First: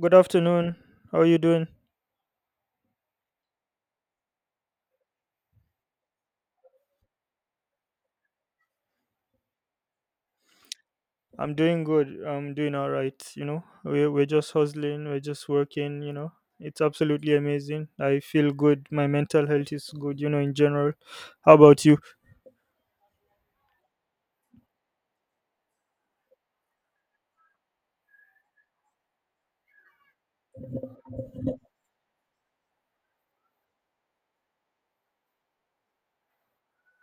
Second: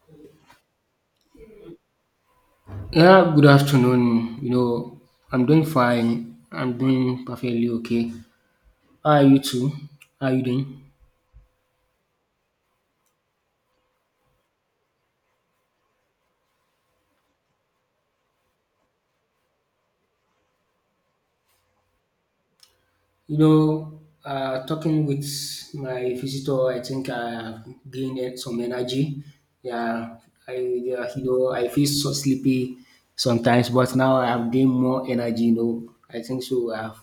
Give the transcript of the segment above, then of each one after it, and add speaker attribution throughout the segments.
Speaker 1: Good afternoon. How are you doing?
Speaker 2: Yeah, good afternoon. I'm doing fine. I'm doing perfectly okay. How are you too? How are you doing?
Speaker 1: I'm doing good. I'm doing all right. You know, we're just hustling, we're just working. You know, it's absolutely amazing. I feel good. My mental health is good, you know, in general. How about you?
Speaker 2: You know, talking with my visitor, I think I have gained it some energy. Yeah, I yeah, I feel so sleepy sometimes, but now I have gained more energy. I think so.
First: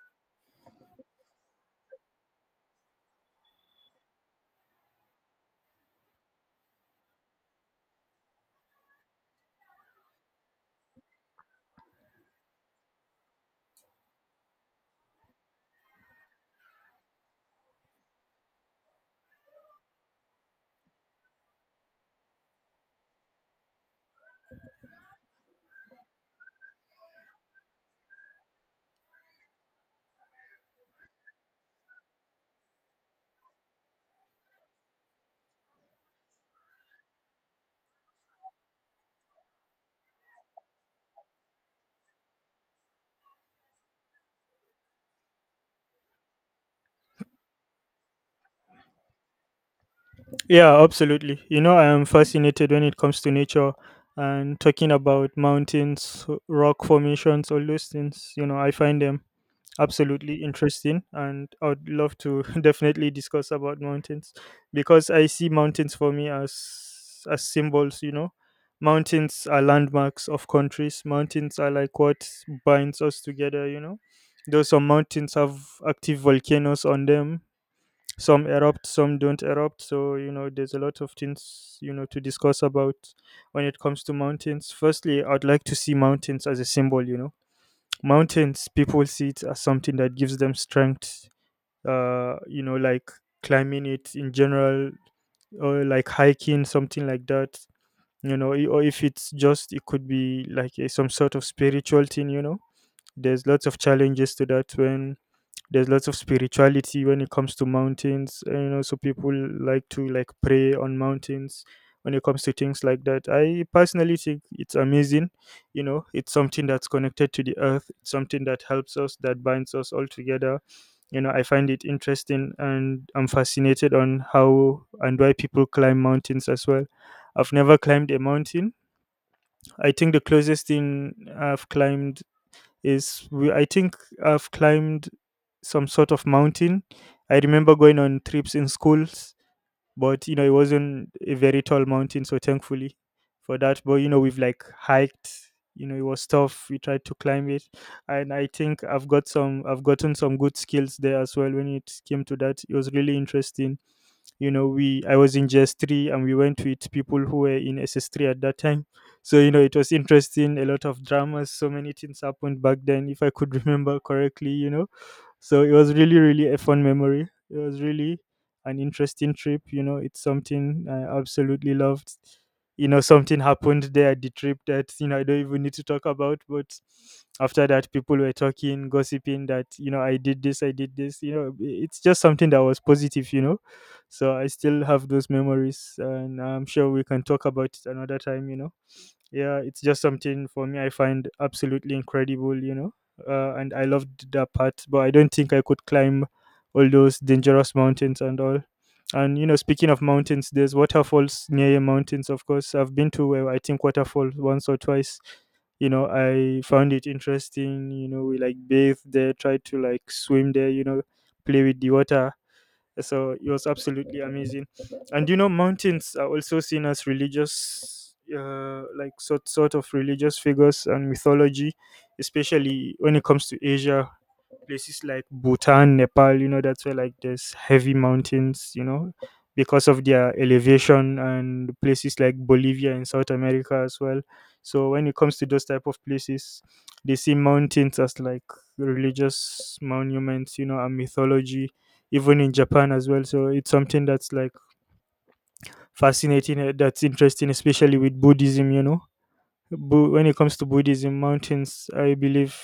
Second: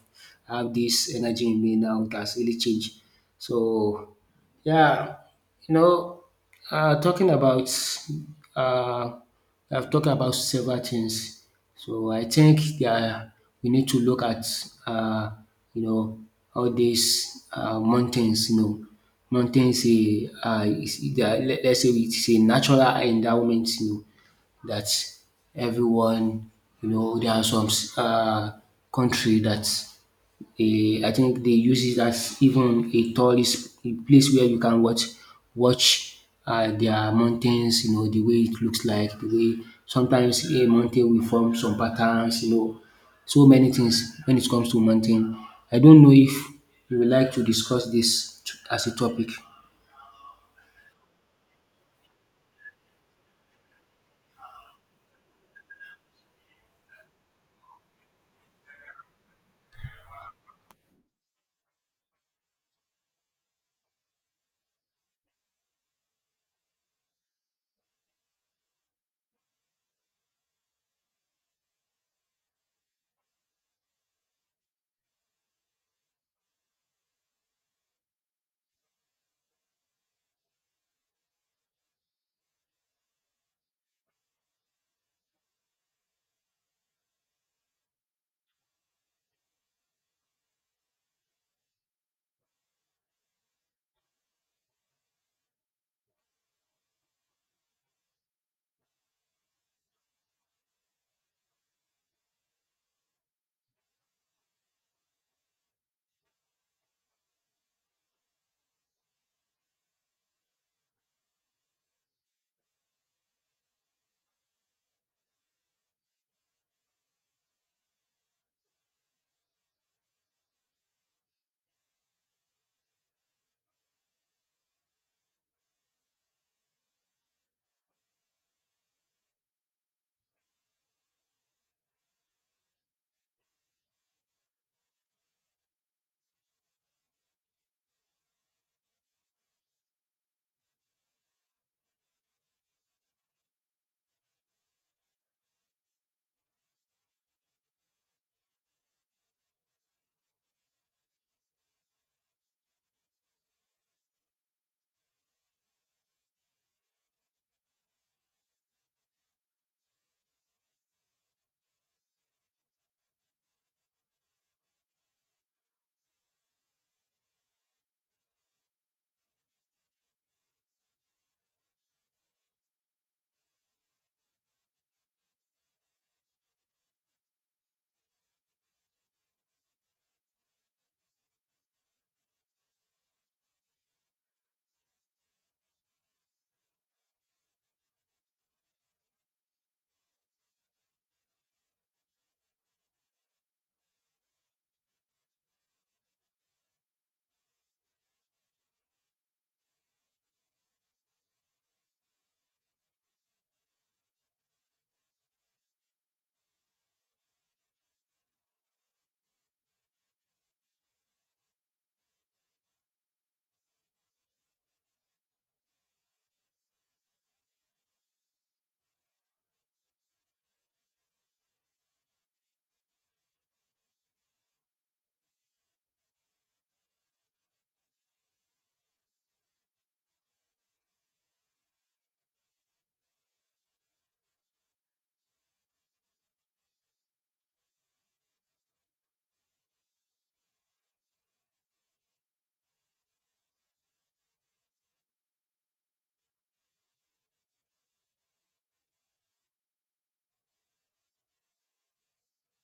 Speaker 2: I have this energy in me now. It has really changed. So yeah, you know, talking about, uh, I've talked about several things. So I think there we need to look at, uh, you know, all these mountains, mountains, let's say it's a natural endowment, that everyone, there are some uh, country that eh, I think they use it as even a tourist a place where you can watch their mountains, the way it looks like, the way sometimes a mountain will form some patterns, so many things when it comes to mountain. I don't know if you would like to discuss as a topic.
Speaker 1: Yeah, absolutely. You know, I am fascinated when it comes to nature and talking about mountains, rock formations, all those things. You know, I find them absolutely interesting, and I would love to definitely discuss about mountains, because I see mountains for me as symbols, you know. Mountains are landmarks of countries. Mountains are like what binds us together, you know. Though some mountains have active volcanoes on them, some erupt, some don't erupt. So you know, there's a lot of things, you know, to discuss about. When it comes to mountains, firstly I'd like to see mountains as a symbol, you know. Mountains, people see it as something that gives them strength, you know, like climbing it in general, or like hiking, something like that, you know, or if it's just, it could be like a, some sort of spiritual thing, you know. There's lots of challenges to that when there's lots of spirituality when it comes to mountains, you know. So people like to like pray on mountains when it comes to things like that. I personally think it's amazing, you know. It's something that's connected to the earth, it's something that helps us, that binds us all together, you know. I find it interesting, and I'm fascinated on how and why people climb mountains as well. I've never climbed a mountain. I think the closest thing I've climbed is I think I've climbed some sort of mountain. I remember going on trips in schools, but you know, it wasn't a very tall mountain, so thankfully for that. But you know, we've like hiked, you know, it was tough, we tried to climb it, and I think I've gotten some good skills there as well when it came to that. It was really interesting, you know. We i was in GS3, and we went with people who were in S 3 at that time. So you know, it was interesting, a lot of dramas, so many things happened back then, if I could remember correctly, you know. So it was really, really a fun memory. It was really an interesting trip. You know, it's something I absolutely loved. You know, something happened there at the trip that, you know, I don't even need to talk about. But after that, people were talking, gossiping that, you know, I did this, I did this. You know, it's just something that was positive, you know. So I still have those memories, and I'm sure we can talk about it another time, you know. Yeah, it's just something for me I find absolutely incredible, you know. And I loved that part. But I don't think I could climb all those dangerous mountains and all. And you know, speaking of mountains, there's waterfalls near your mountains. Of course, I've been to I think waterfall once or twice. You know, I found it interesting. You know, we like bathed there, tried to like swim there. You know, play with the water, so it was absolutely amazing. And you know, mountains are also seen as religious, like sort of religious figures and mythology, especially when it comes to Asia, places like Bhutan, Nepal. You know, that's where like there's heavy mountains, you know, because of their elevation, and places like Bolivia in South America as well. So when it comes to those type of places, they see mountains as like religious monuments, you know, and mythology, even in Japan as well. So it's something that's like fascinating, that's interesting, especially with Buddhism, you know. When it comes to Buddhism, mountains, I believe,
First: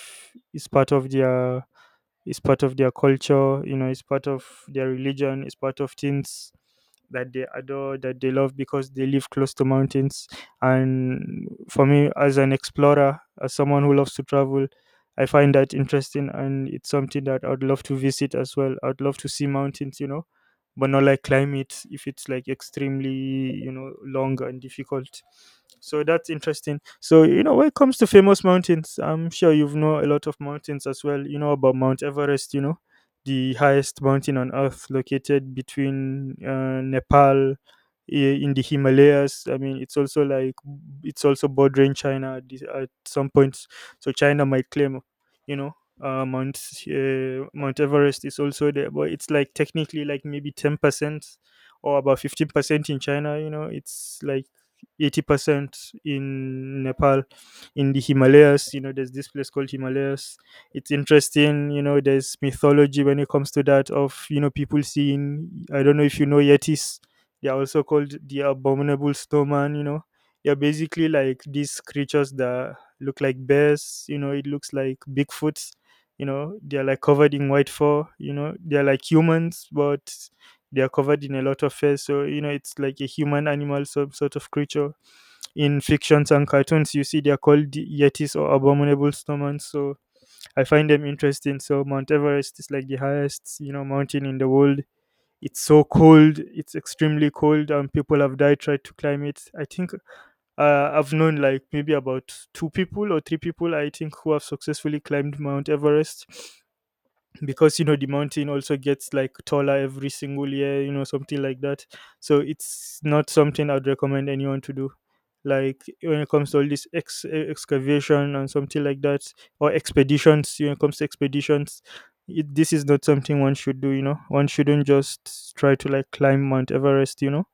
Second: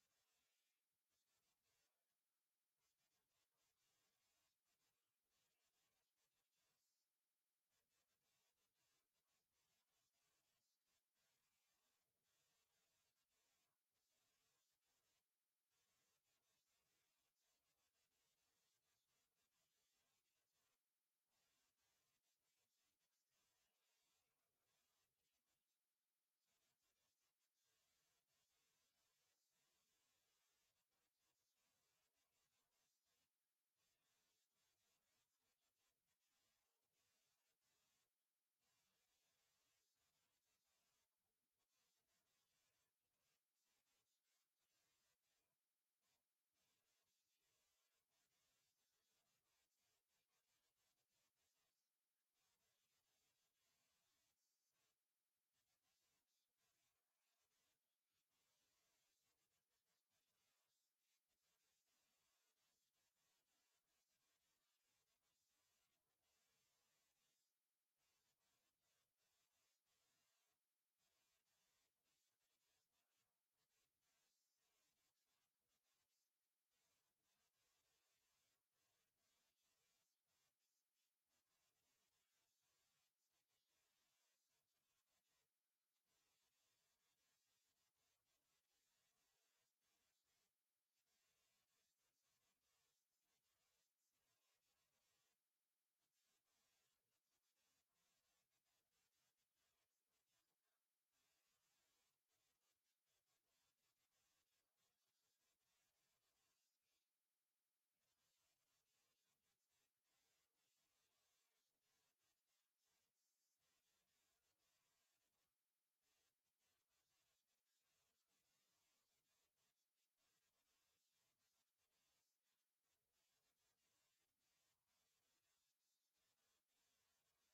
Speaker 1: is part of their it's part of their culture. You know, it's part of their religion, it's part of things that they adore, that they love, because they live close to mountains. And for me, as an explorer, as someone who loves to travel, I find that interesting, and it's something that I'd love to visit as well. I'd love to see mountains, you know, but not like climb it if it's like extremely, you know, long and difficult. So that's interesting. So you know, when it comes to famous mountains, I'm sure you've know a lot of mountains as well. You know about Mount Everest, you know, the highest mountain on earth, located between Nepal in the Himalayas. I mean, it's also like it's also bordering China at at some points. So China might claim, you know, uh, Mount Mount Everest is also there. But it's like technically like maybe 10% or about 15% in China. You know, it's like 80% in Nepal, in the Himalayas. You know, there's this place called Himalayas. It's interesting. You know, there's mythology when it comes to that of, you know, people seeing. I don't know if you know Yetis. They're also called the abominable snowman, you know. They're basically like these creatures that look like bears, you know, it looks like Bigfoots, you know. They're like covered in white fur, you know, they're like humans, but they are covered in a lot of fur. So you know, it's like a human animal, some sort of creature in fictions and cartoons you see. They're called yetis or abominable snowmen. So I find them interesting. So Mount Everest is like the highest, you know, mountain in the world. It's so cold, it's extremely cold, and people have died tried to climb it. I think I've known like maybe about two people or three people I think who have successfully climbed Mount Everest. Because you know, the mountain also gets like taller every single year, you know, something like that. So it's not something I'd recommend anyone to do, like when it comes to all this excavation and something like that, or expeditions. When it comes to expeditions, this is not something one should do. You know, one shouldn't just try to like climb Mount Everest, you know.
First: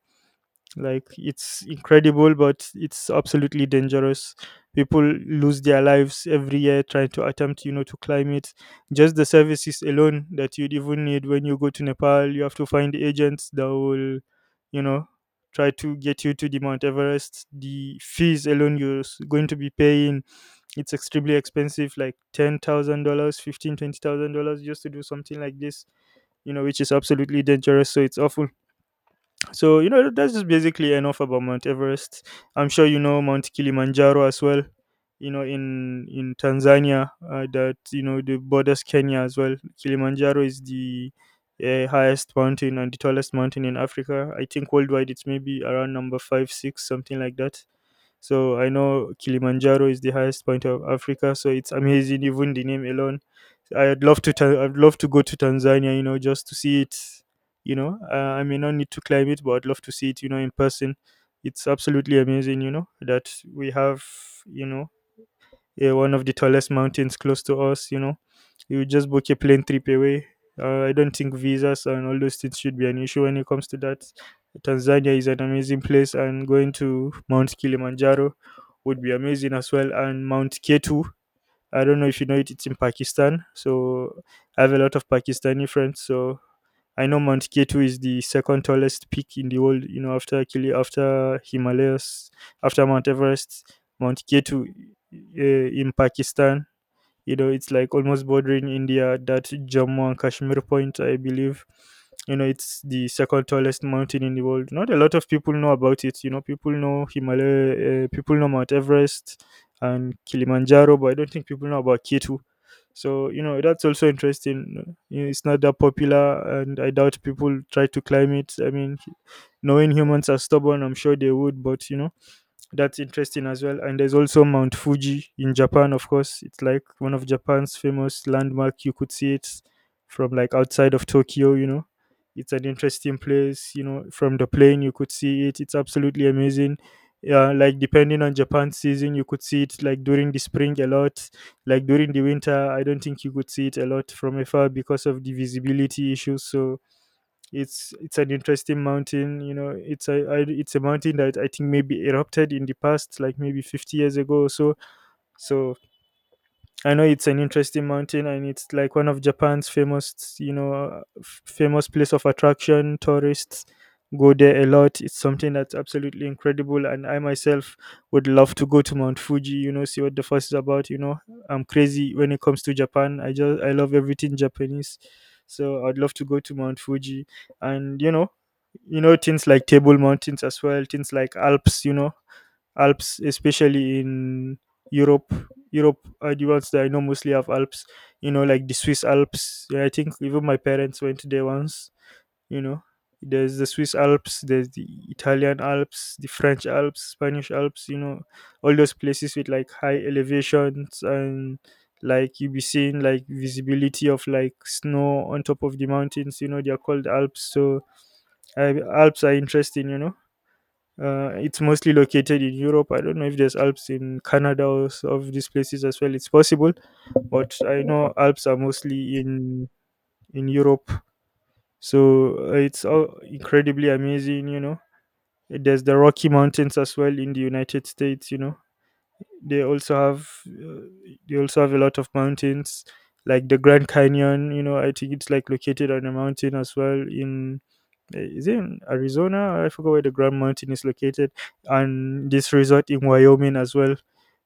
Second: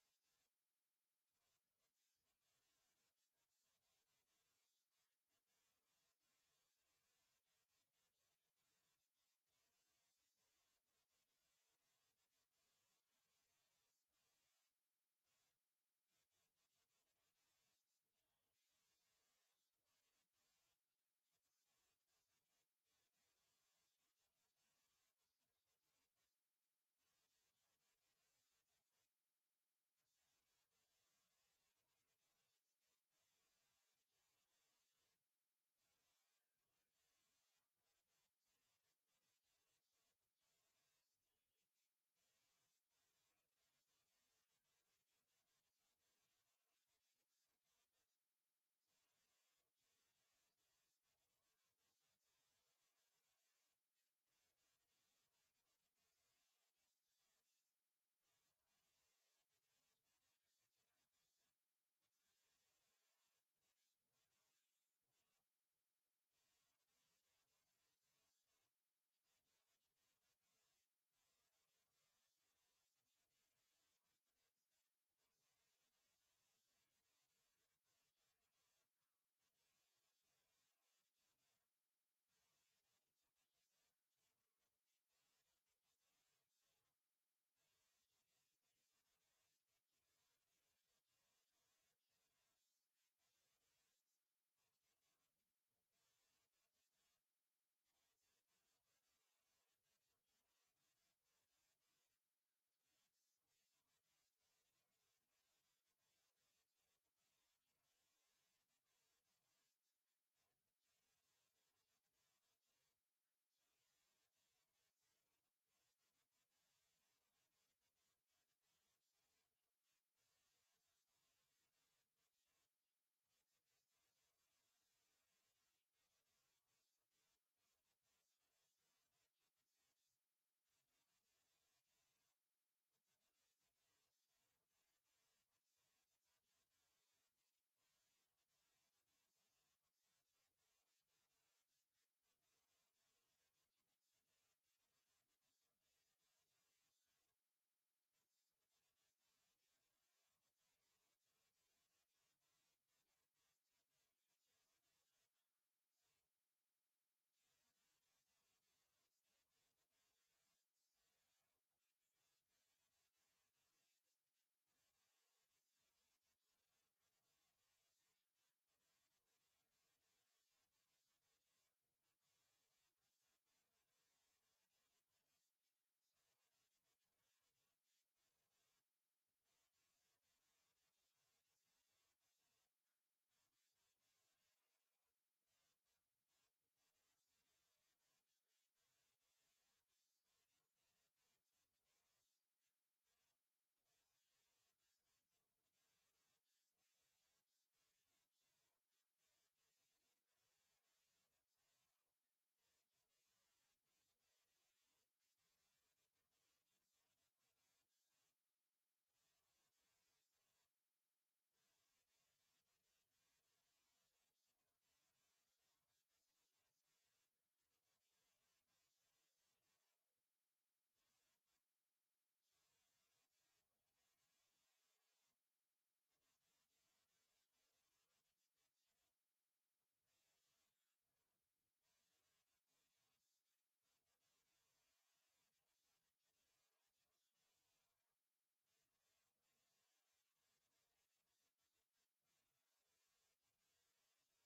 Speaker 1: Like, it's incredible, but it's absolutely dangerous. People lose their lives every year trying to attempt, you know, to climb it. Just the services alone that you'd even need when you go to Nepal, you have to find agents that will, you know, try to get you to the Mount Everest. The fees alone you're going to be paying, it's extremely expensive, like $10,000 15, $20,000 just to do something like this, you know, which is absolutely dangerous. So it's often. So you know, that's just basically enough about Mount Everest. I'm sure you know Mount Kilimanjaro as well. You know, in Tanzania, that you know the borders Kenya as well. Kilimanjaro is the highest mountain and the tallest mountain in Africa. I think worldwide it's maybe around number five, six, something like that. So I know Kilimanjaro is the highest point of Africa, so it's amazing, even the name alone. I'd love to I'd love to go to Tanzania, you know, just to see it. You know, I may not need to climb it, but I'd love to see it, you know, in person. It's absolutely amazing, you know, that we have, you know, yeah, one of the tallest mountains close to us. You know, you just book a plane trip away. I don't think visas and all those things should be an issue when it comes to that. Tanzania is an amazing place, and going to Mount Kilimanjaro would be amazing as well. And Mount Ketu, I don't know if you know it, it's in Pakistan. So I have a lot of Pakistani friends. So I know Mount Ketu is the second tallest peak in the world, you know, after Kili, after Himalayas, after Mount Everest. Mount Ketu uh, in Pakistan, you know, it's like almost bordering India, that Jammu and Kashmir point, I believe. You know, it's the second tallest mountain in the world. Not a lot of people know about it. You know, people know Himalaya, people know Mount Everest and Kilimanjaro, but I don't think people know about K2. So you know, that's also interesting. You know, it's not that popular, and I doubt people try to climb it. I mean, knowing humans are stubborn, I'm sure they would. But you know, that's interesting as well. And there's also Mount Fuji in Japan, of course. It's like one of Japan's famous landmark. You could see it from like outside of Tokyo, you know. It's an interesting place, you know, from the plane you could see it. It's absolutely amazing. Yeah, like depending on Japan's season, you could see it like during the spring a lot. Like during the winter, I don't think you could see it a lot from afar because of the visibility issues. So it's an interesting mountain, you know, it's it's a mountain that I think maybe erupted in the past like maybe 50 years ago or so, so I know it's an interesting mountain, and it's like one of Japan's famous, famous place of attraction. Tourists go there a lot. It's something that's absolutely incredible, and I myself would love to go to Mount Fuji. You know, see what the fuss is about. You know, I'm crazy when it comes to Japan. I just I love everything Japanese, so I'd love to go to Mount Fuji, and you know things like Table Mountains as well, things like Alps. You know, Alps, especially in Europe Europe are the ones that I know mostly have Alps, you know, like the Swiss Alps. Yeah, I think even my parents went there once, you know. There's the Swiss Alps, there's the Italian Alps, the French Alps, Spanish Alps, you know, all those places with like high elevations and like you'll be seeing like visibility of like snow on top of the mountains, you know, they are called Alps. So Alps are interesting, you know. It's mostly located in Europe. I don't know if there's Alps in Canada of these places as well. It's possible, but I know Alps are mostly in Europe, so it's all incredibly amazing. You know, there's the Rocky Mountains as well in the United States. You know, they also have a lot of mountains like the Grand Canyon. You know, I think it's like located on a mountain as well in is it in Arizona? I forgot where the Grand Mountain is located, and this resort in Wyoming as well.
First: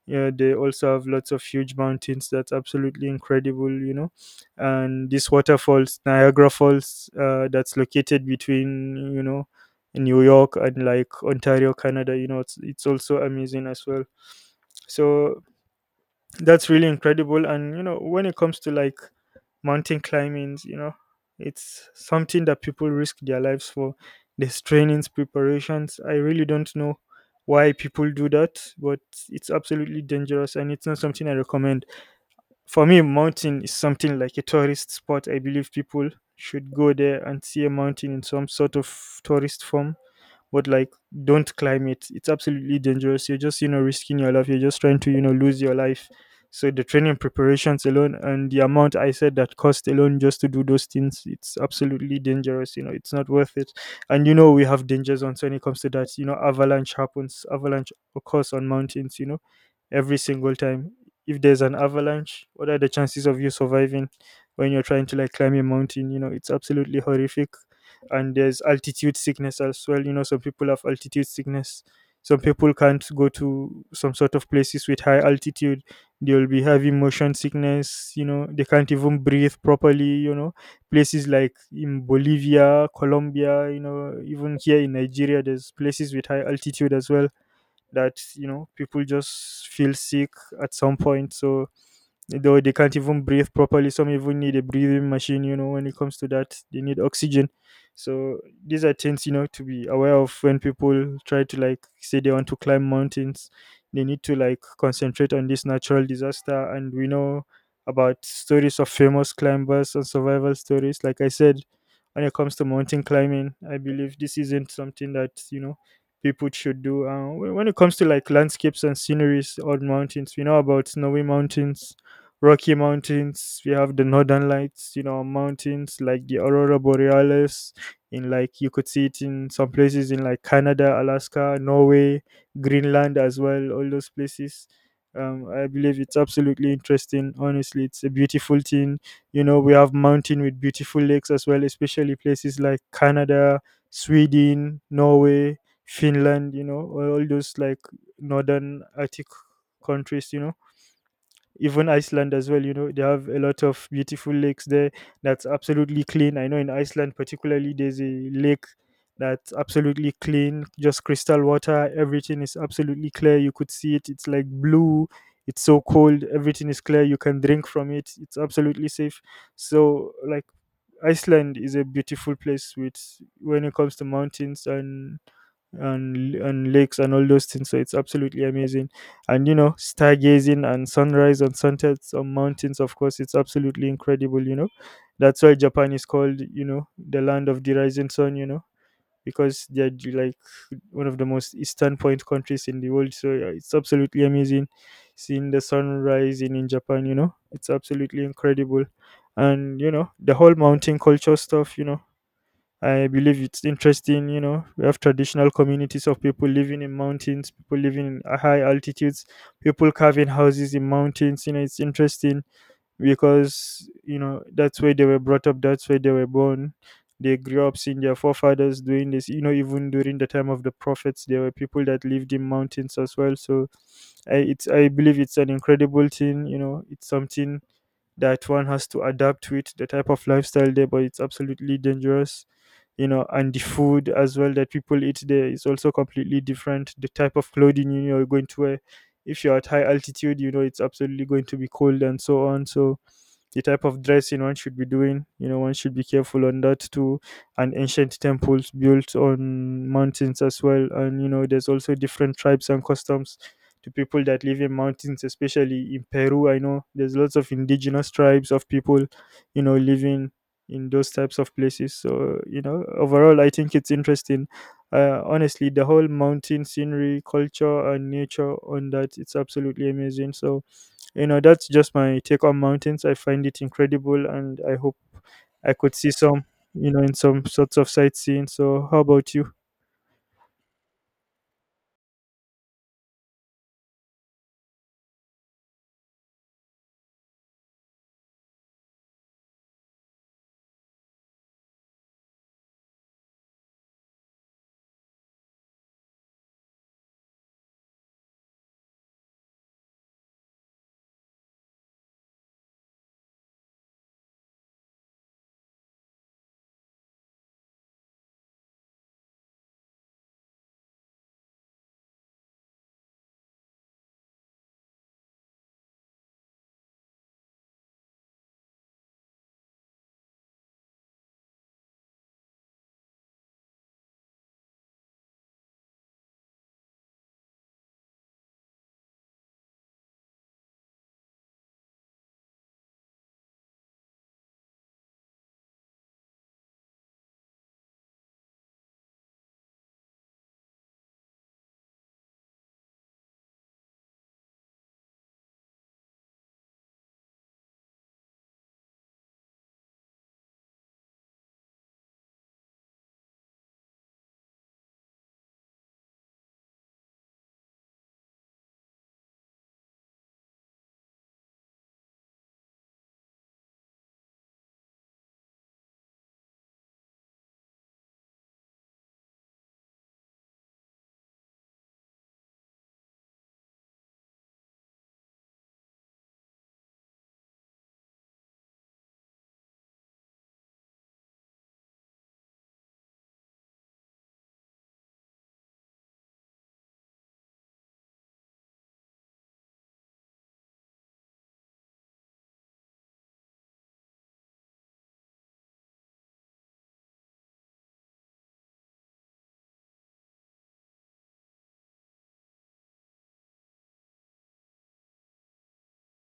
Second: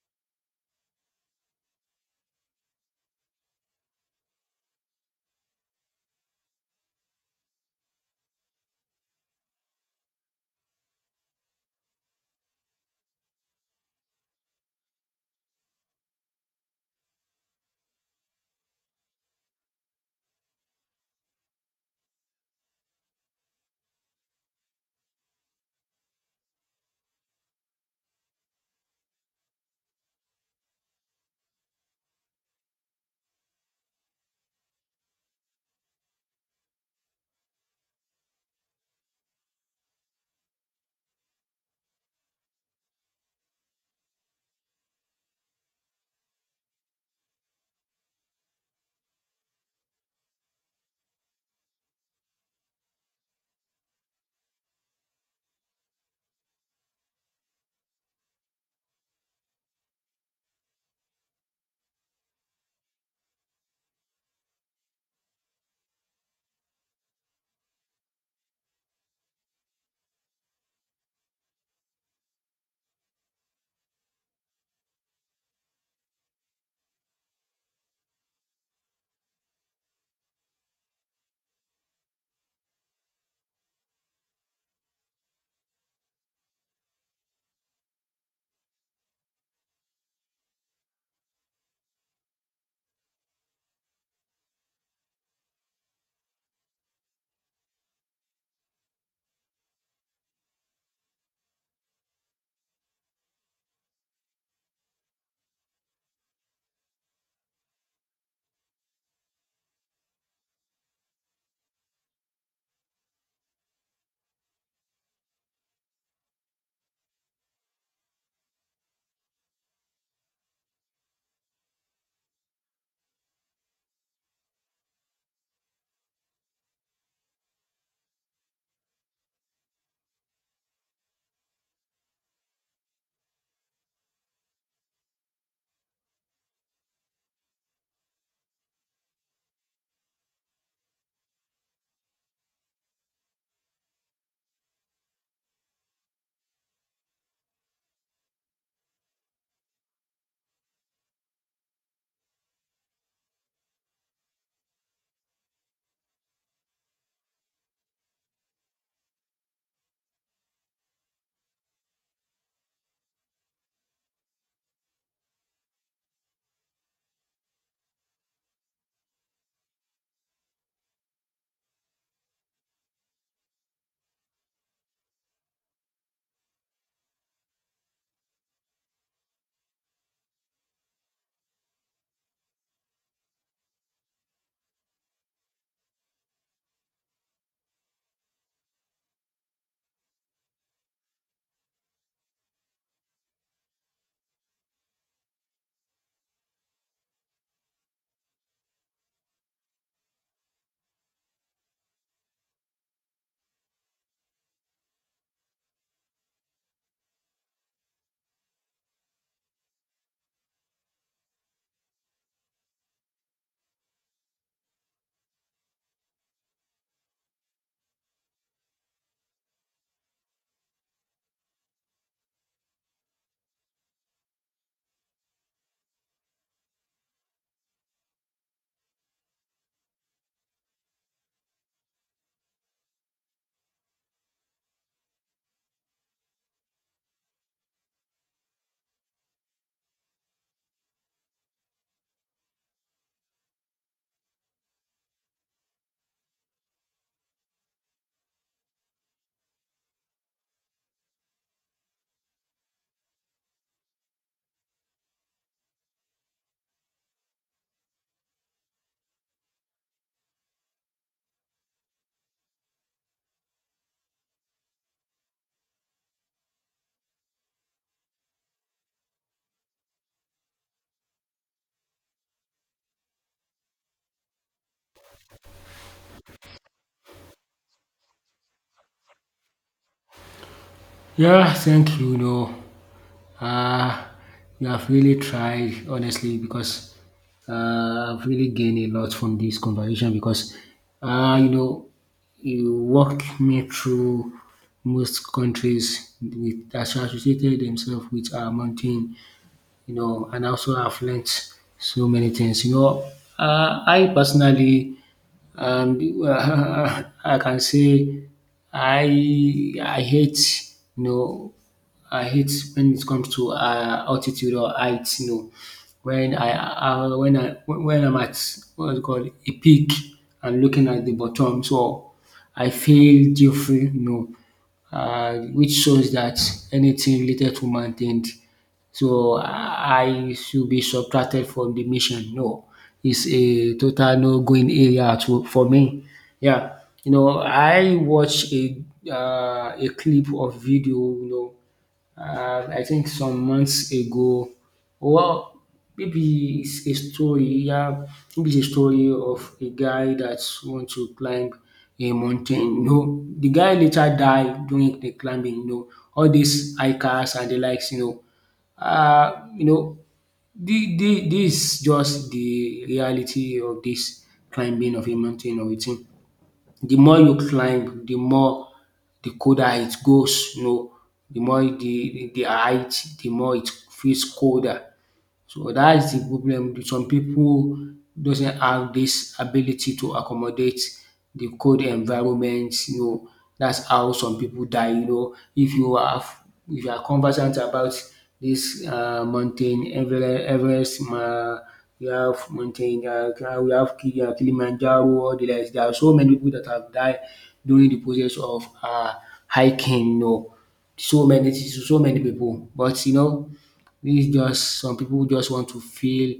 Speaker 1: Yeah, they also have lots of huge mountains that's absolutely incredible, you know. And these waterfalls, Niagara Falls, that's located between, you know, New York and like Ontario, Canada, you know, it's also amazing as well. So that's really incredible. And you know, when it comes to like mountain climbing, you know, it's something that people risk their lives for. There's trainings, preparations. I really don't know why people do that, but it's absolutely dangerous and it's not something I recommend. For me, mountain is something like a tourist spot. I believe people should go there and see a mountain in some sort of tourist form, but like don't climb it. It's absolutely dangerous. You're just, you know, risking your life. You're just trying to, you know, lose your life. So the training preparations alone and the amount I said that cost alone just to do those things, it's absolutely dangerous. You know, it's not worth it. And you know, we have danger zones when it comes to that. You know, avalanche happens. Avalanche occurs on mountains, you know, every single time. If there's an avalanche, what are the chances of you surviving when you're trying to like climb a mountain? You know, it's absolutely horrific. And there's altitude sickness as well. You know, some people have altitude sickness, some people can't go to some sort of places with high altitude. They'll be having motion sickness. You know, they can't even breathe properly. You know, places like in Bolivia, Colombia, you know, even here in Nigeria, there's places with high altitude as well that, you know, people just feel sick at some point. So though they can't even breathe properly. Some even need a breathing machine, you know, when it comes to that, they need oxygen. So these are things, you know, to be aware of when people try to like say they want to climb mountains. They need to like concentrate on this natural disaster. And we know about stories of famous climbers and survival stories. Like I said, when it comes to mountain climbing, I believe this isn't something that, you know, people should do. When it comes to like landscapes and sceneries on mountains, we know about snowy mountains, Rocky Mountains. We have the Northern Lights, you know, mountains like the Aurora Borealis. In like you could see it in some places in like Canada, Alaska, Norway, Greenland as well. All those places. I believe it's absolutely interesting. Honestly, it's a beautiful thing. You know, we have mountain with beautiful lakes as well, especially places like Canada, Sweden, Norway, Finland. You know, all those like northern Arctic countries. You know, even Iceland as well. You know, they have a lot of beautiful lakes there that's absolutely clean. I know in Iceland, particularly, there's a lake that's absolutely clean, just crystal water. Everything is absolutely clear. You could see it. It's like blue. It's so cold. Everything is clear. You can drink from it. It's absolutely safe. So, like, Iceland is a beautiful place with when it comes to mountains and and lakes and all those things. So it's absolutely amazing. And you know, stargazing and sunrise and sunsets on mountains, of course, it's absolutely incredible, you know. That's why Japan is called, you know, the land of the rising sun, you know, because they're the, like one of the most eastern point countries in the world. So yeah, it's absolutely amazing seeing the sun rising in Japan, you know. It's absolutely incredible. And you know, the whole mountain culture stuff, you know, I believe it's interesting, you know. We have traditional communities of people living in mountains, people living in high altitudes, people carving houses in mountains. You know, it's interesting because, you know, that's where they were brought up, that's where they were born. They grew up seeing their forefathers doing this. You know, even during the time of the prophets, there were people that lived in mountains as well. So I believe it's an incredible thing, you know, it's something that one has to adapt with the type of lifestyle there, but it's absolutely dangerous. You know, and the food as well that people eat there is also completely different. The type of clothing you know, you're going to wear. If you're at high altitude, you know it's absolutely going to be cold and so on. So the type of dressing one should be doing. You know, one should be careful on that too. And ancient temples built on mountains as well. And, you know, there's also different tribes and customs to people that live in mountains, especially in Peru. I know there's lots of indigenous tribes of people, you know, living in those types of places. So, you know, overall, I think it's interesting. Honestly, the whole mountain scenery, culture, and nature on that, it's absolutely amazing. So, you know, that's just my take on mountains. I find it incredible, and I hope I could see some, you know, in some sorts of sightseeing. So, how about you?
Speaker 2: Yeah, thank you. No, uh, you have really tried, honestly, because I've really gained a lot from this conversation because, uh, you know, you walk me through most countries with associated themselves with our mountain, and also I've learnt so many things. You know, I personally, um, I can say I hate, you know I hate when it comes to altitude or height. You know, when I when I'm at what's it called, a peak, and looking at the bottom, so I feel different. You know, which shows that anything related to mountain, so I should be subtracted from the mission. No, it's a total no going area to for me. Yeah, you know, I watch a clip of video, you know, I think some months ago, well, maybe it's a story, yeah, maybe it's a story of a guy that want to climb a mountain. No, the guy later died during the climbing. You know, all these hikers and the likes, you know. Uh, you know the this just the reality of this climbing of a mountain or a thing. The more you climb, the more the colder it goes, you know, the more the height, the more it feels colder. So that is the problem. Some people doesn't have this ability to accommodate the cold environment. You know, that's how some people die. You know, if you are conversant about this mountain Everest, we have mountain, Kilimanjaro, all the rest. There are so many people that have died during the process of hiking, you know. So many people. But you know this is just some people just want to feel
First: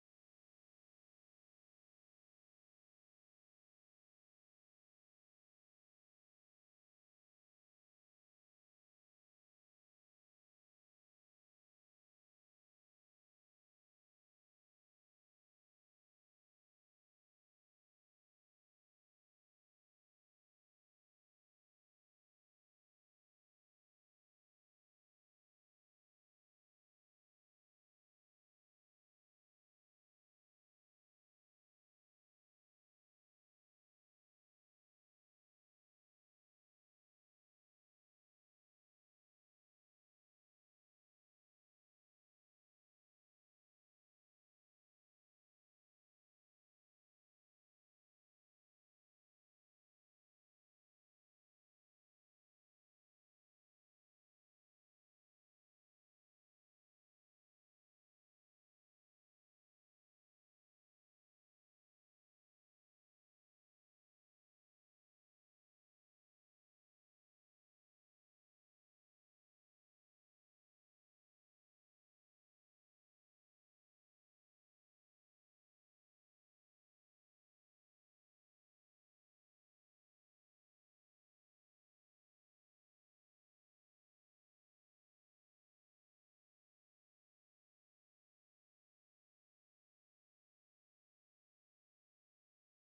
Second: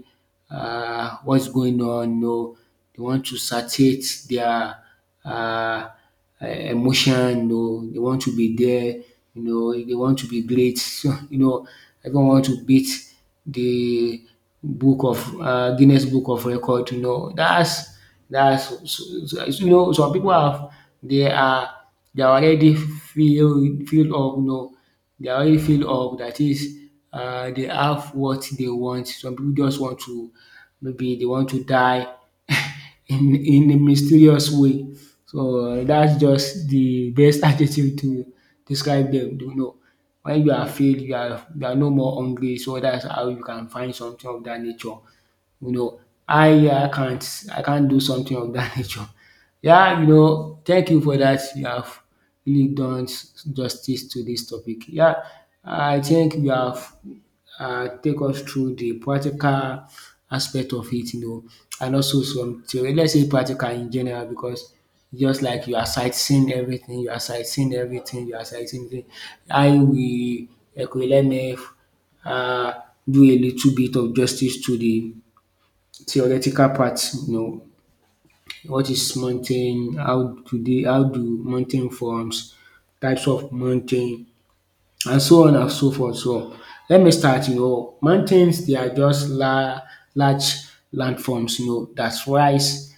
Speaker 2: what's going on. No, they want to satiate their um emotion. No, they want to be there, you know, they want to be great. So you know, everyone want to beat the book of Guinness Book of Record, you know. Dats That's so, so you know some people have they are they are already filled up, you know, they are already filled up. That is, they have what they want. Some people just want to, maybe they want to die in a mysterious way. So that's just the best attitude to describe them, you know. When you are filled, you are no more hungry, so that's how you can find something of that nature. You know, I can't do something of that nature. Yeah, you know, thank you for that. You have really done justice to this topic. Yeah, I think you have take us through the practical aspect of it, you know, and also some theory. Let's say practical in general because just like you are sightseeing everything, you are sightseeing everything, you are sightseeing everything. I will, okay, let me uh, do a little bit of justice to the theoretical part, you know, what is mountain, how do mountain forms, types of mountain and so on and so forth. So let me start, you know, mountains they are just la large landforms, you know, that rise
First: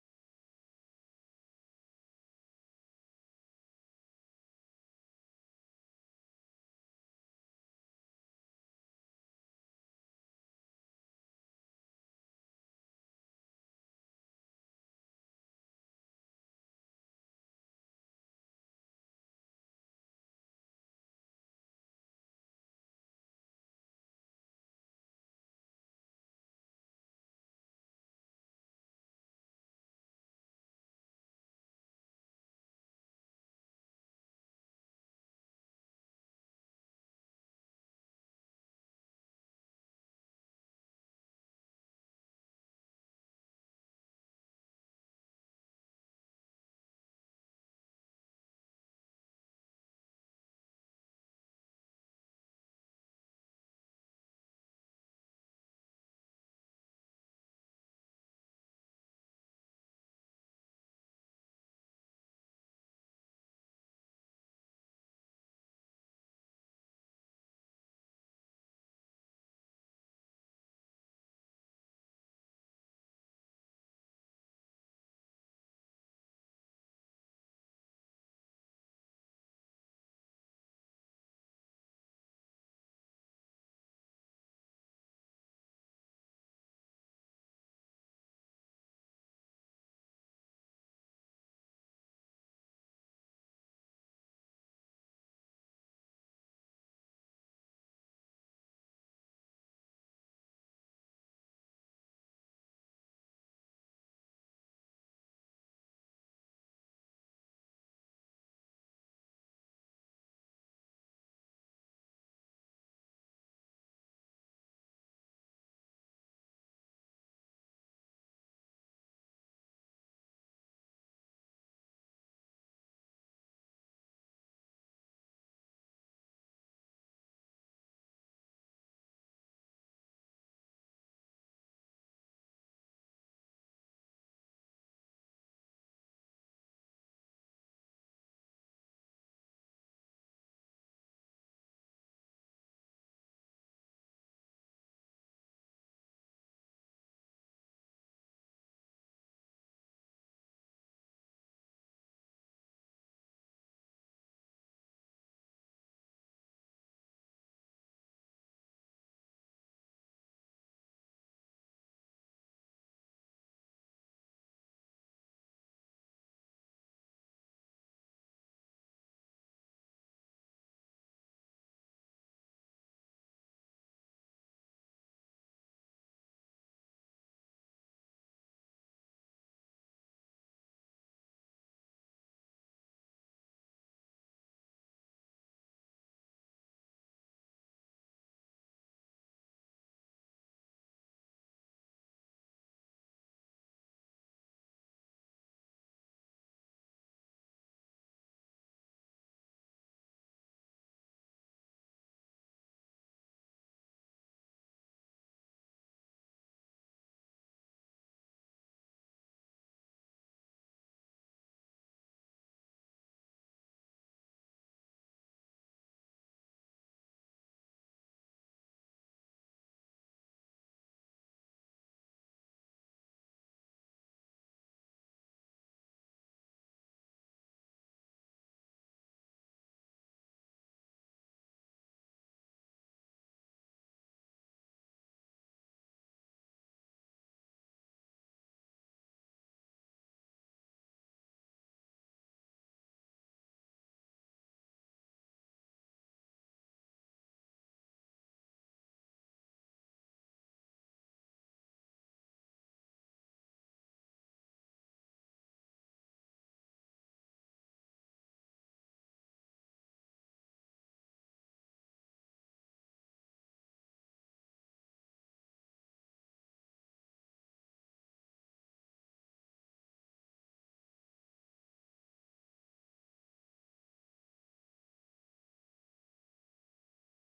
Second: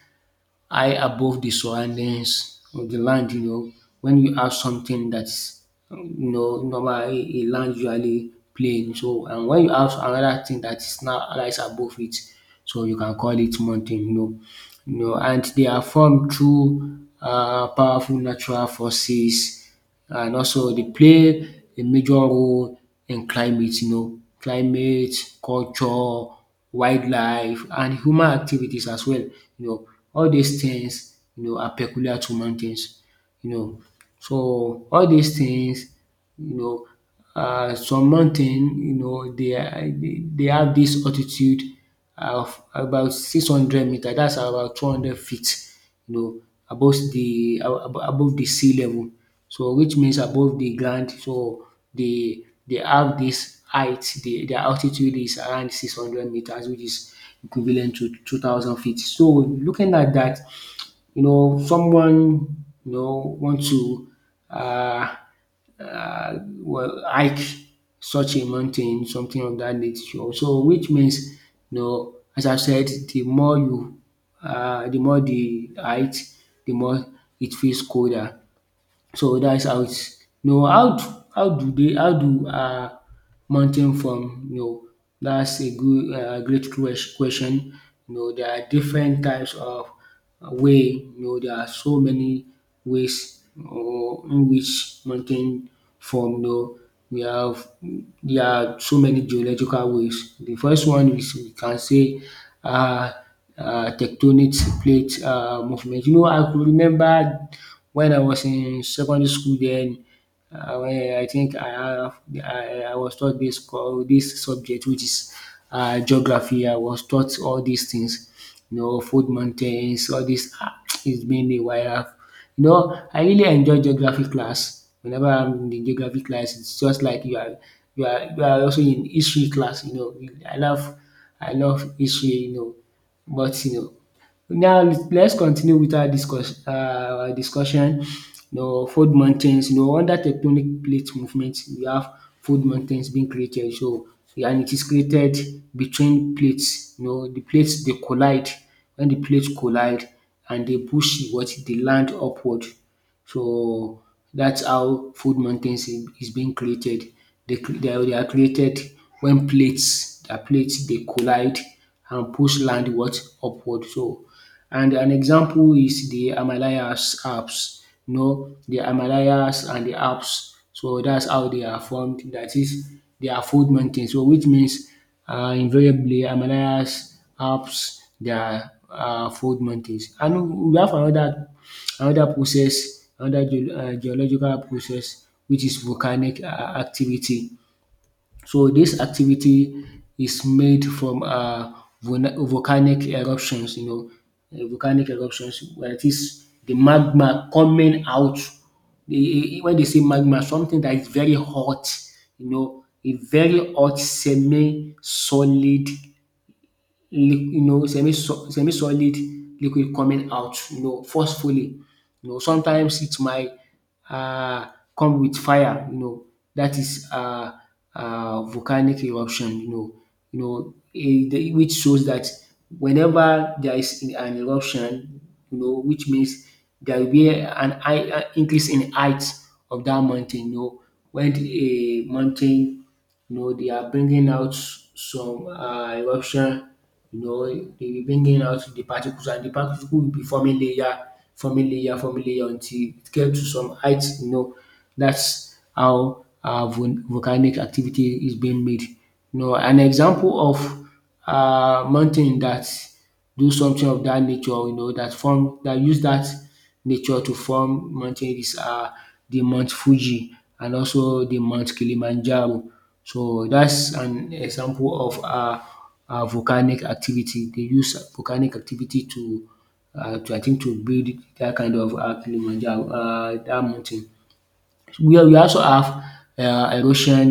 Speaker 2: high above the surroundings of the land, you know. When you have something that's, you know, normal, a land usually plain. So and when you have another thing that is now rise above it, so you can call it mountain, you know. You know, and they are formed through powerful natural forces, and also dey play a major role in climate, you know, climate, culture, wildlife and human activities as well, you know. All dis things you know are peculiar to mountains, you know. So all these things, you know some mountain, you know, they have this altitude of about 600 meter. That's about 200 feet, you know, above de above the sea level. So which means above the ground, so dey they have this height. Their altitude is around 600 meters, which is equivalent to 2,000 feet. So looking at that, you know, someone, you know, want to uh, well, hike such a mountain, something of that nature. So, which means, you know, as I said, the more the height, the more it feels colder. So that's how it's. Know how d- how do they How do mountain form, you know? That's a good great question. You know there are different types of way, you know, there are so many ways or in which mountain form, you know. We have There are so many geological ways. The first one is we can say um tectonic plate movement. You know I could remember when I was in secondary school then, when I think I have I was taught this, dis this subject which is geography. I was taught all these things, you know, food mountains, all this. It's been a while. I've- You know I really enjoy geography class. Whenever I'm in the geography class it's just like you are also in history class, you know. I love I love history, you know, but you know now let's continue with our discussion. You know food mountains, you know, under tectonic plate movement we have food mountains being created. So and it is created between plates, you know, the plates they collide. When the plates collide and they push what the land upward. So that's how food mountains is being created. They are created when plates they collide and push land what upward. So and an example is the Himalayas Alps. You know the Himalayas and the Alps. So that's how they are formed. That is, they are food mountains. So which means invariably Himalayas helps their fold mountains. And we have another, another process, another geological process which is volcanic activity. So this activity is made from volcanic eruptions, you know, volcanic eruptions where it is the magma coming out. When they say magma, something that is very hot, you know, a very hot semi-solid, semi-solid liquid coming out, you know, forcefully. You know sometimes it might um come with fire, you know, that is is um volcanic eruption, you know. Which shows that whenever there is an eruption, you know, which means there will be an high increase in height of that mountain, you know. When a mountain, you know, they are bringing out some eruption, you know, they will bring in out the particles and the particles will be forming layer, forming layer, forming layer until it gets to some height. You know, that's how volcanic activity is being made. You know, an example of mountain that do something of that nature, you know, that form that use that nature to form mountains are the Mount Fuji and also the Mount Kilimanjaro. So that's an example of volcanic activity. They use volcanic activity to I think to build that kind of Kilimanjaro that mountain. We also have erosion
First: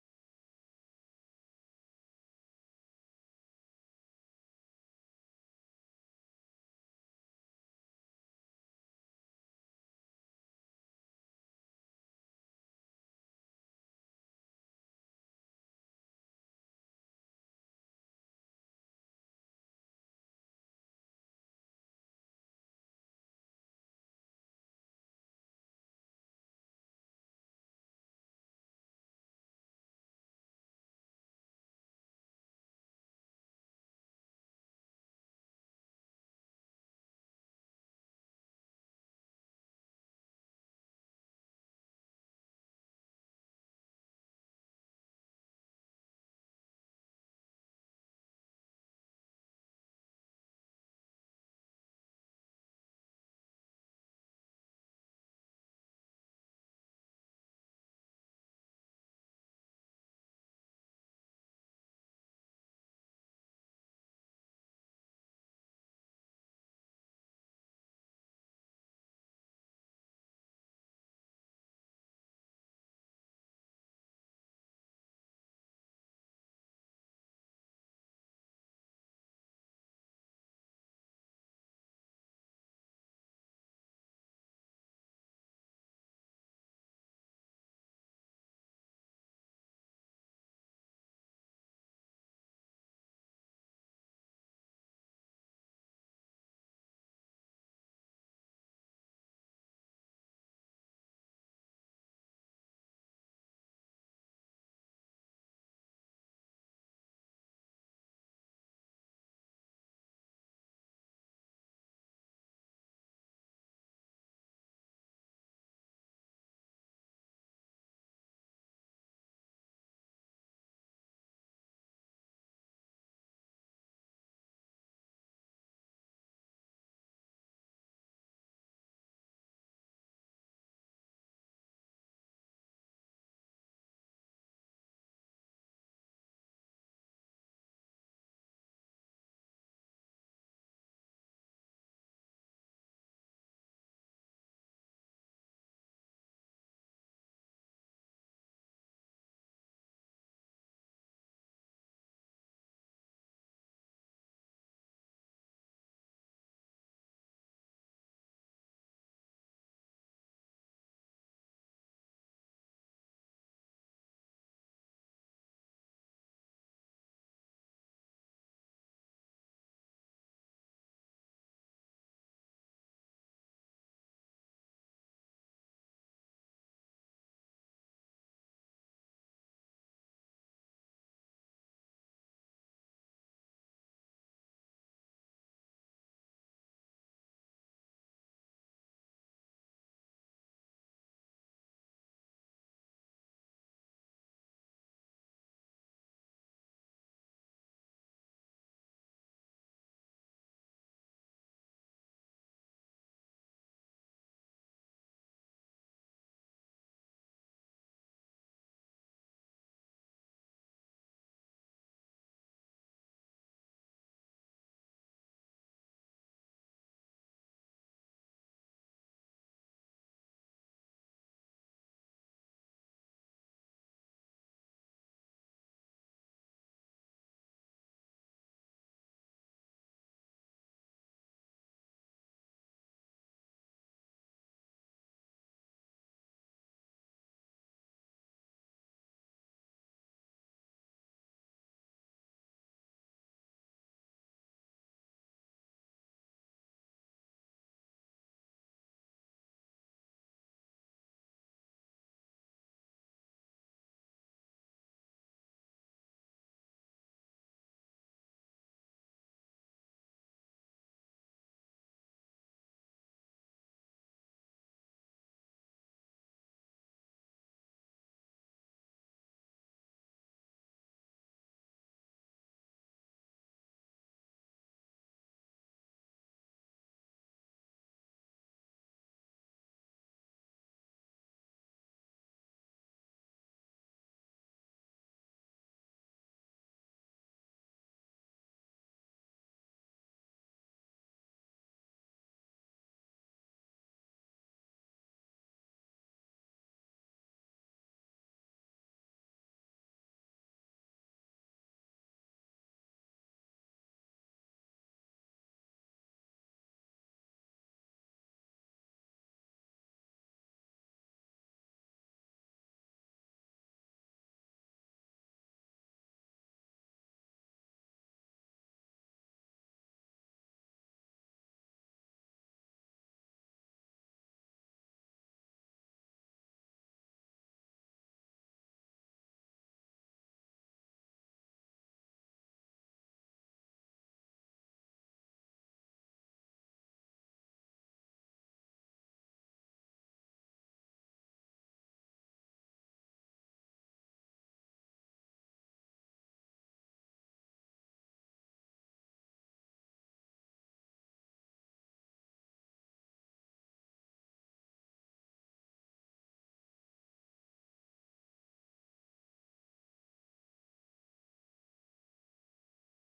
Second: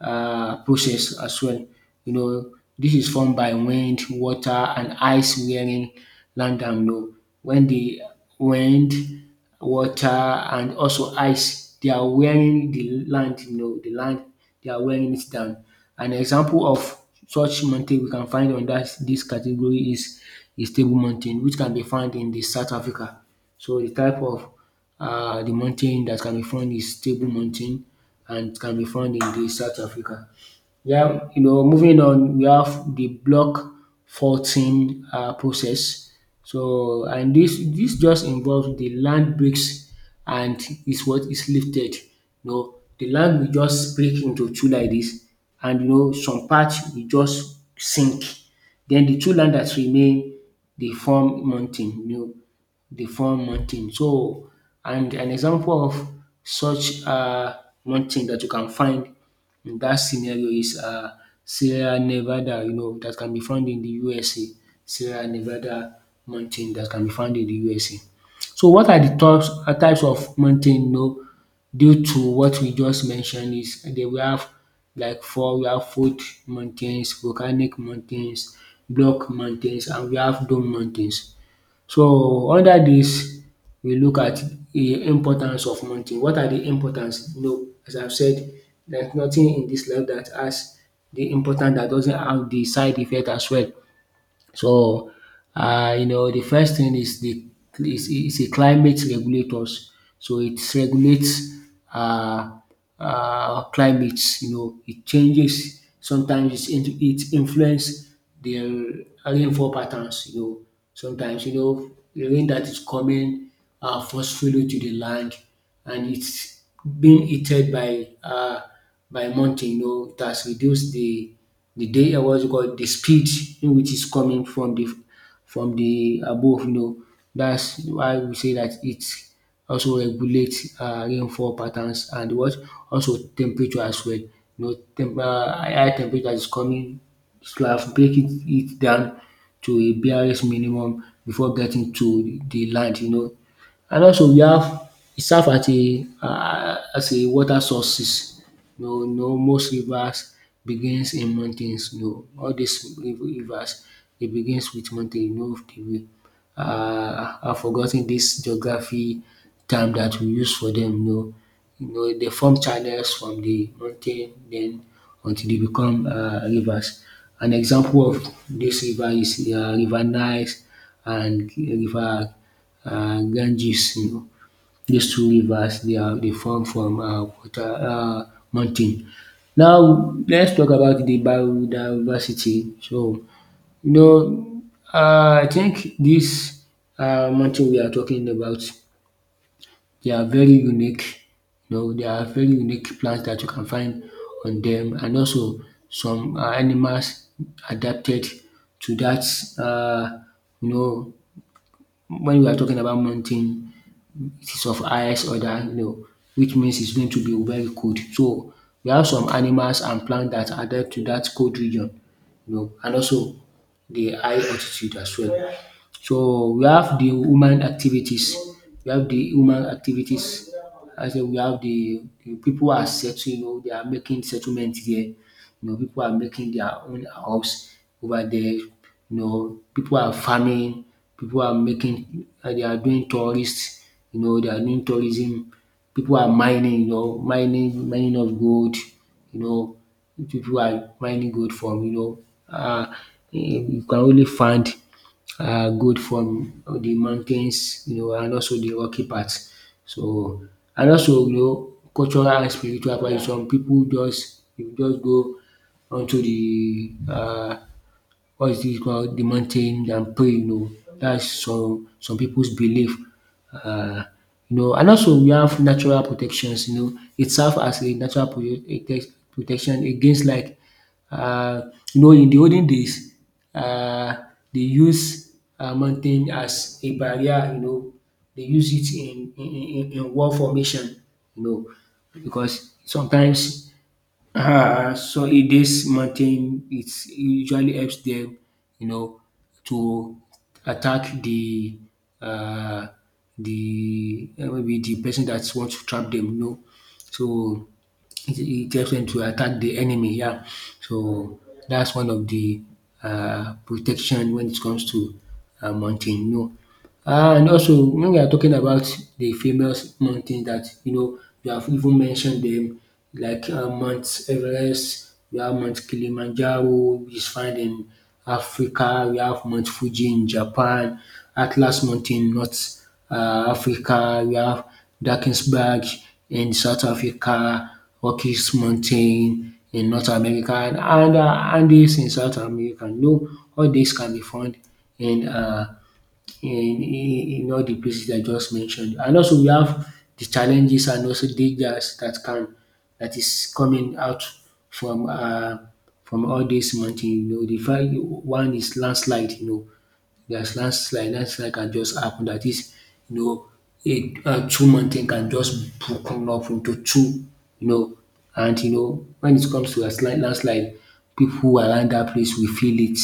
Speaker 2: process as well. You know this is formed by wind, water and ice wearing land down low. When the wind, water and also ice they are wearing the land, you know, the land, they are wearing it down. An example of such mountain we can find on that this category is Table Mountain which can be found in the South Africa. So the type of the mountain that can be found is Table Mountain, and it can be found in the South Africa. Yeah, you know, moving on, we have the block 14 process. And this just involves the land breaks and is what is lifted. You know, the land will just break into two like this, and you know, some parts will just sink. Then the two land that remain, they form mountain. You know, they form mountain. So, and an example of such mountain that you can find. That scenario is Sierra Nevada, you know, that can be found in the USA. Sierra Nevada mountain that can be found in the USA. So what are the types types of mountain, you know, due to what we just mentioned is then we have like four. We have foot mountains, volcanic mountains, block mountains, and we have dome mountains. So under this, we look at the importance of money. What are the importance? You know, as I have said, there's nothing in this life that has the importance that doesn't have the side effect as well. So, you know, the first thing is the is a climate regulators. So it regulates uh climate, you know, it changes sometimes, it influence the rainfall patterns, you know, sometimes you know the rain that is coming forcefully to the land, and it's being heated by mountain. You know, it has reduced the day what's it called, the speed in which it's coming from the above. You know, that's why we say that it also regulates rainfall patterns and what also temperature as well. You know, high temperature is coming to have break it, it down to a barest minimum before getting to the land. You know, and also we have e serve as a water sources, you know, you know most rivers begins in mountains, you know all dis rivers dey begins with mountain, you know the way. I forgot ten dis geography term dat we use for dem, you know. You know, they form channels from the mountain then until they become rivers. An example of this river is river Nile and river Ganges, you know. These two rivers they are they form from water mountain. Now let's talk about the biodiversity. So you know I think this mountain we are talking about, they are very unique, you know, there are very unique plants that you can find on them and also some animals adapted to that. um you know, when we are talking about mountain, it is of highest order, you know, which means it's going to be very cold. So we have some animals and plants that adapt to that cold region, you know, and also the high altitude as well. So we have the human activities. We have the human activities. I say we have the people are settling, you know, they are making settlement here. You know, people are making their own house over there. You know, people are farming. People are making. They are doing tourists. You know, they are doing tourism. People are mining. You know, mining mining of gold. You know, people are mining gold from. You know, uh, you can only find good from the mountains, you know, and also the rocky part. So, and also you know cultural and spiritual practice, some pipu just dey just go unto the what is this called, the mountain, and praying oh. That's some people's belief, um you know. And also we have natural protections, you know, it serves as a natural protection against like you know in the olden days um they use mountain as a barrier, you know, they use it in war formation, you know, because sometimes Ah, so in this mountain it usually helps them, you know, to attack uh, the maybe the person that wants to trap them. You know, so it helps them to attack the enemy, yeah. So that's one of the protection when it comes to mountain, No, know. And also when we are talking about the famous mountains that you know you have even mentioned them, like Mount Everest, we have Mount Kilimanjaro, which is found in Africa, we have Mount Fuji in Japan, Atlas Mountain in North Africa, we have Drakensberg in South Africa, Rockies Mountain in North America, and Andes in South America. You, all these can be found in uh in all the places I just mentioned. And also we have the challenges and also dangers that can that is coming out from uh from all these mountain. You know the first one is landslide, you know, there's landslide, landslide can just happen. That is, you know, a two mountain can just broken up into two, you know, and you know when it comes to a slight landslide, pipu around that place will feel it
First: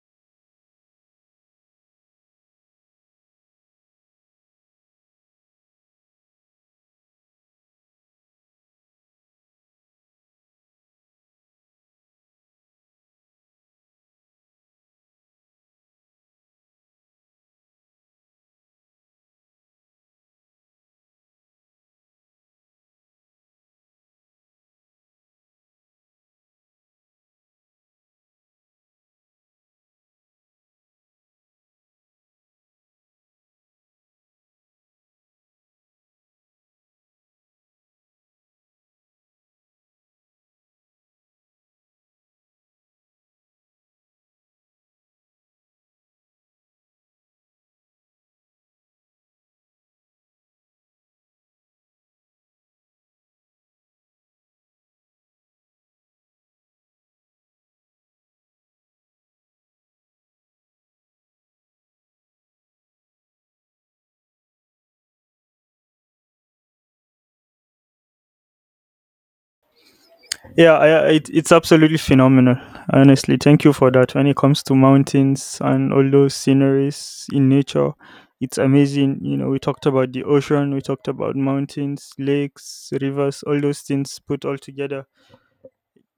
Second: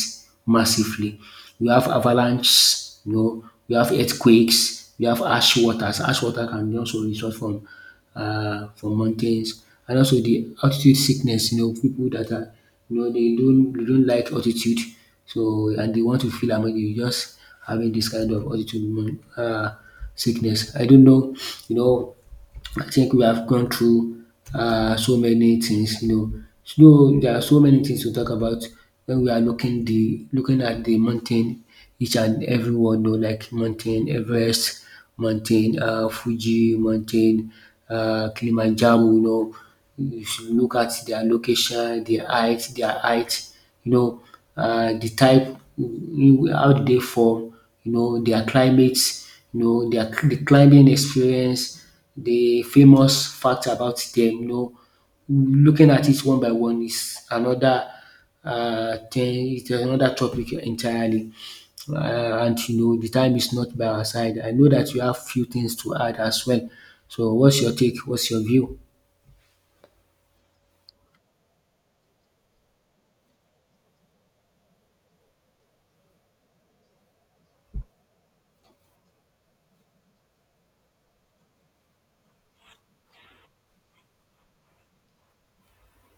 Speaker 2: massively. We have avalanches, you know, we have earthquakes, we have ash waters. Ash water can also result from for mountains, and also the altitude sickness, you know, people that are, you know, they don't like altitude, so, and they want to feel am, you just having this kind of altitude sickness. I don't know, you know, I think we have gone through so many things, you know. So there are so many things to talk about when we are looking at the mountain, each and every one, you know, like mountain Everest, mountain Fuji, mountain Kilimanjaro, you know. You should look at their location, their height, you know, the type, how did they form, you know, their climates, you know, the climbing experience, the famous fact about them, you know, looking at it one by one is another thing, it's another topic entirely. And you know, the time is not by our side. I know that you have few things to add as well. So, what's your take? What's your view?
Speaker 1: It's absolutely phenomenal. Honestly, thank you for that. When it comes to mountains and all those sceneries in nature, it's amazing. You know, we talked about the ocean, we talked about mountains, lakes, rivers, all those things put all together.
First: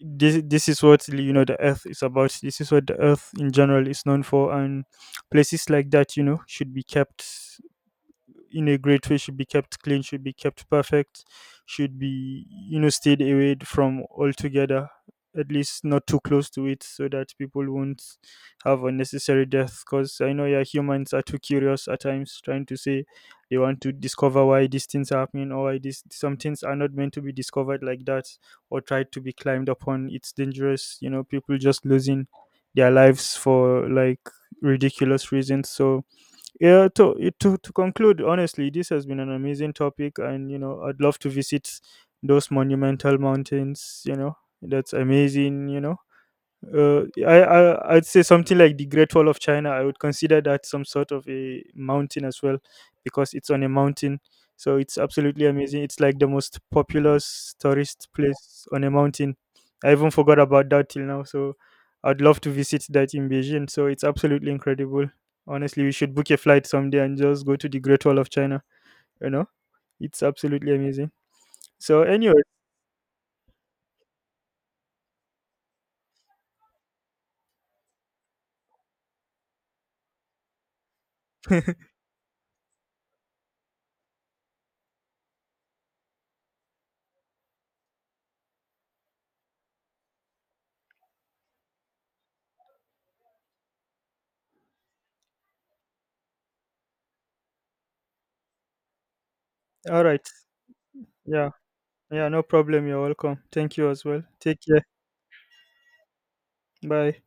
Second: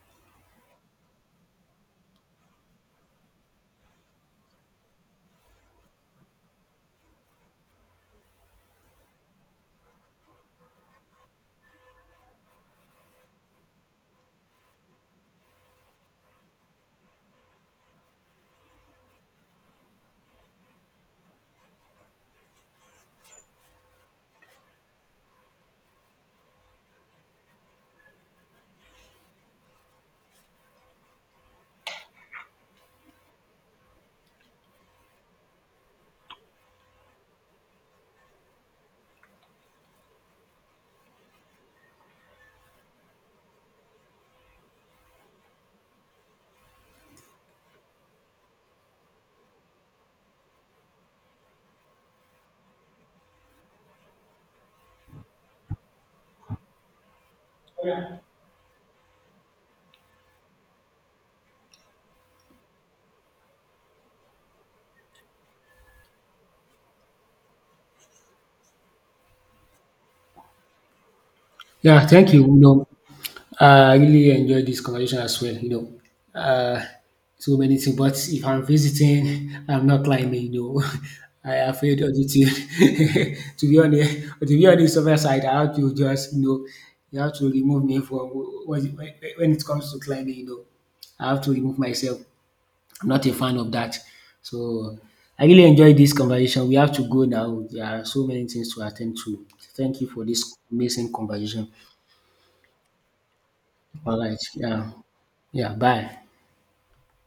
Speaker 1: This is what, you know, the earth is about. This is what the earth in general is known for, and places like that, you know, should be kept in a great way, should be kept clean, should be kept perfect, should be, you know, stayed away from altogether, at least not too close to it so that people won't have unnecessary death. Because I know, yeah, humans are too curious at times, trying to say they want to discover why these things are happening or why these, some things are not meant to be discovered like that or tried to be climbed upon. It's dangerous, you know, people just losing their lives for like ridiculous reasons. So, to conclude, honestly, this has been an amazing topic, and you know, I'd love to visit those monumental mountains, you know. That's amazing, you know. I'd say something like the Great Wall of China. I would consider that some sort of a mountain as well, because it's on a mountain. So it's absolutely amazing. It's like the most populous tourist place on a mountain. I even forgot about that till now. So I'd love to visit that in Beijing. So it's absolutely incredible. Honestly, we should book a flight someday and just go to the Great Wall of China. You know, it's absolutely amazing. So
Speaker 2: Yeah, thank
Speaker 1: anyway,
Speaker 2: you. You know, I really enjoyed this conversation as well, you know. So many things, but if I'm visiting, I'm not climbing, you know. I afraid of the thing. To be honest, to be honest, on my side, I have to just, you know, you have to remove me from when when it comes to climbing, you know. I have to remove myself. I'm not a fan of that. So I really enjoyed this conversation. We have to go now. There are so many things to attend to. Thank
Speaker 1: all
Speaker 2: you
Speaker 1: right,
Speaker 2: for this amazing
Speaker 1: yeah,
Speaker 2: conversation.
Speaker 1: yeah, no problem. You're welcome. Thank you as
Speaker 2: All
Speaker 1: well.
Speaker 2: right.
Speaker 1: Take care.
Speaker 2: Yeah. Yeah. Bye.
Speaker 1: Bye.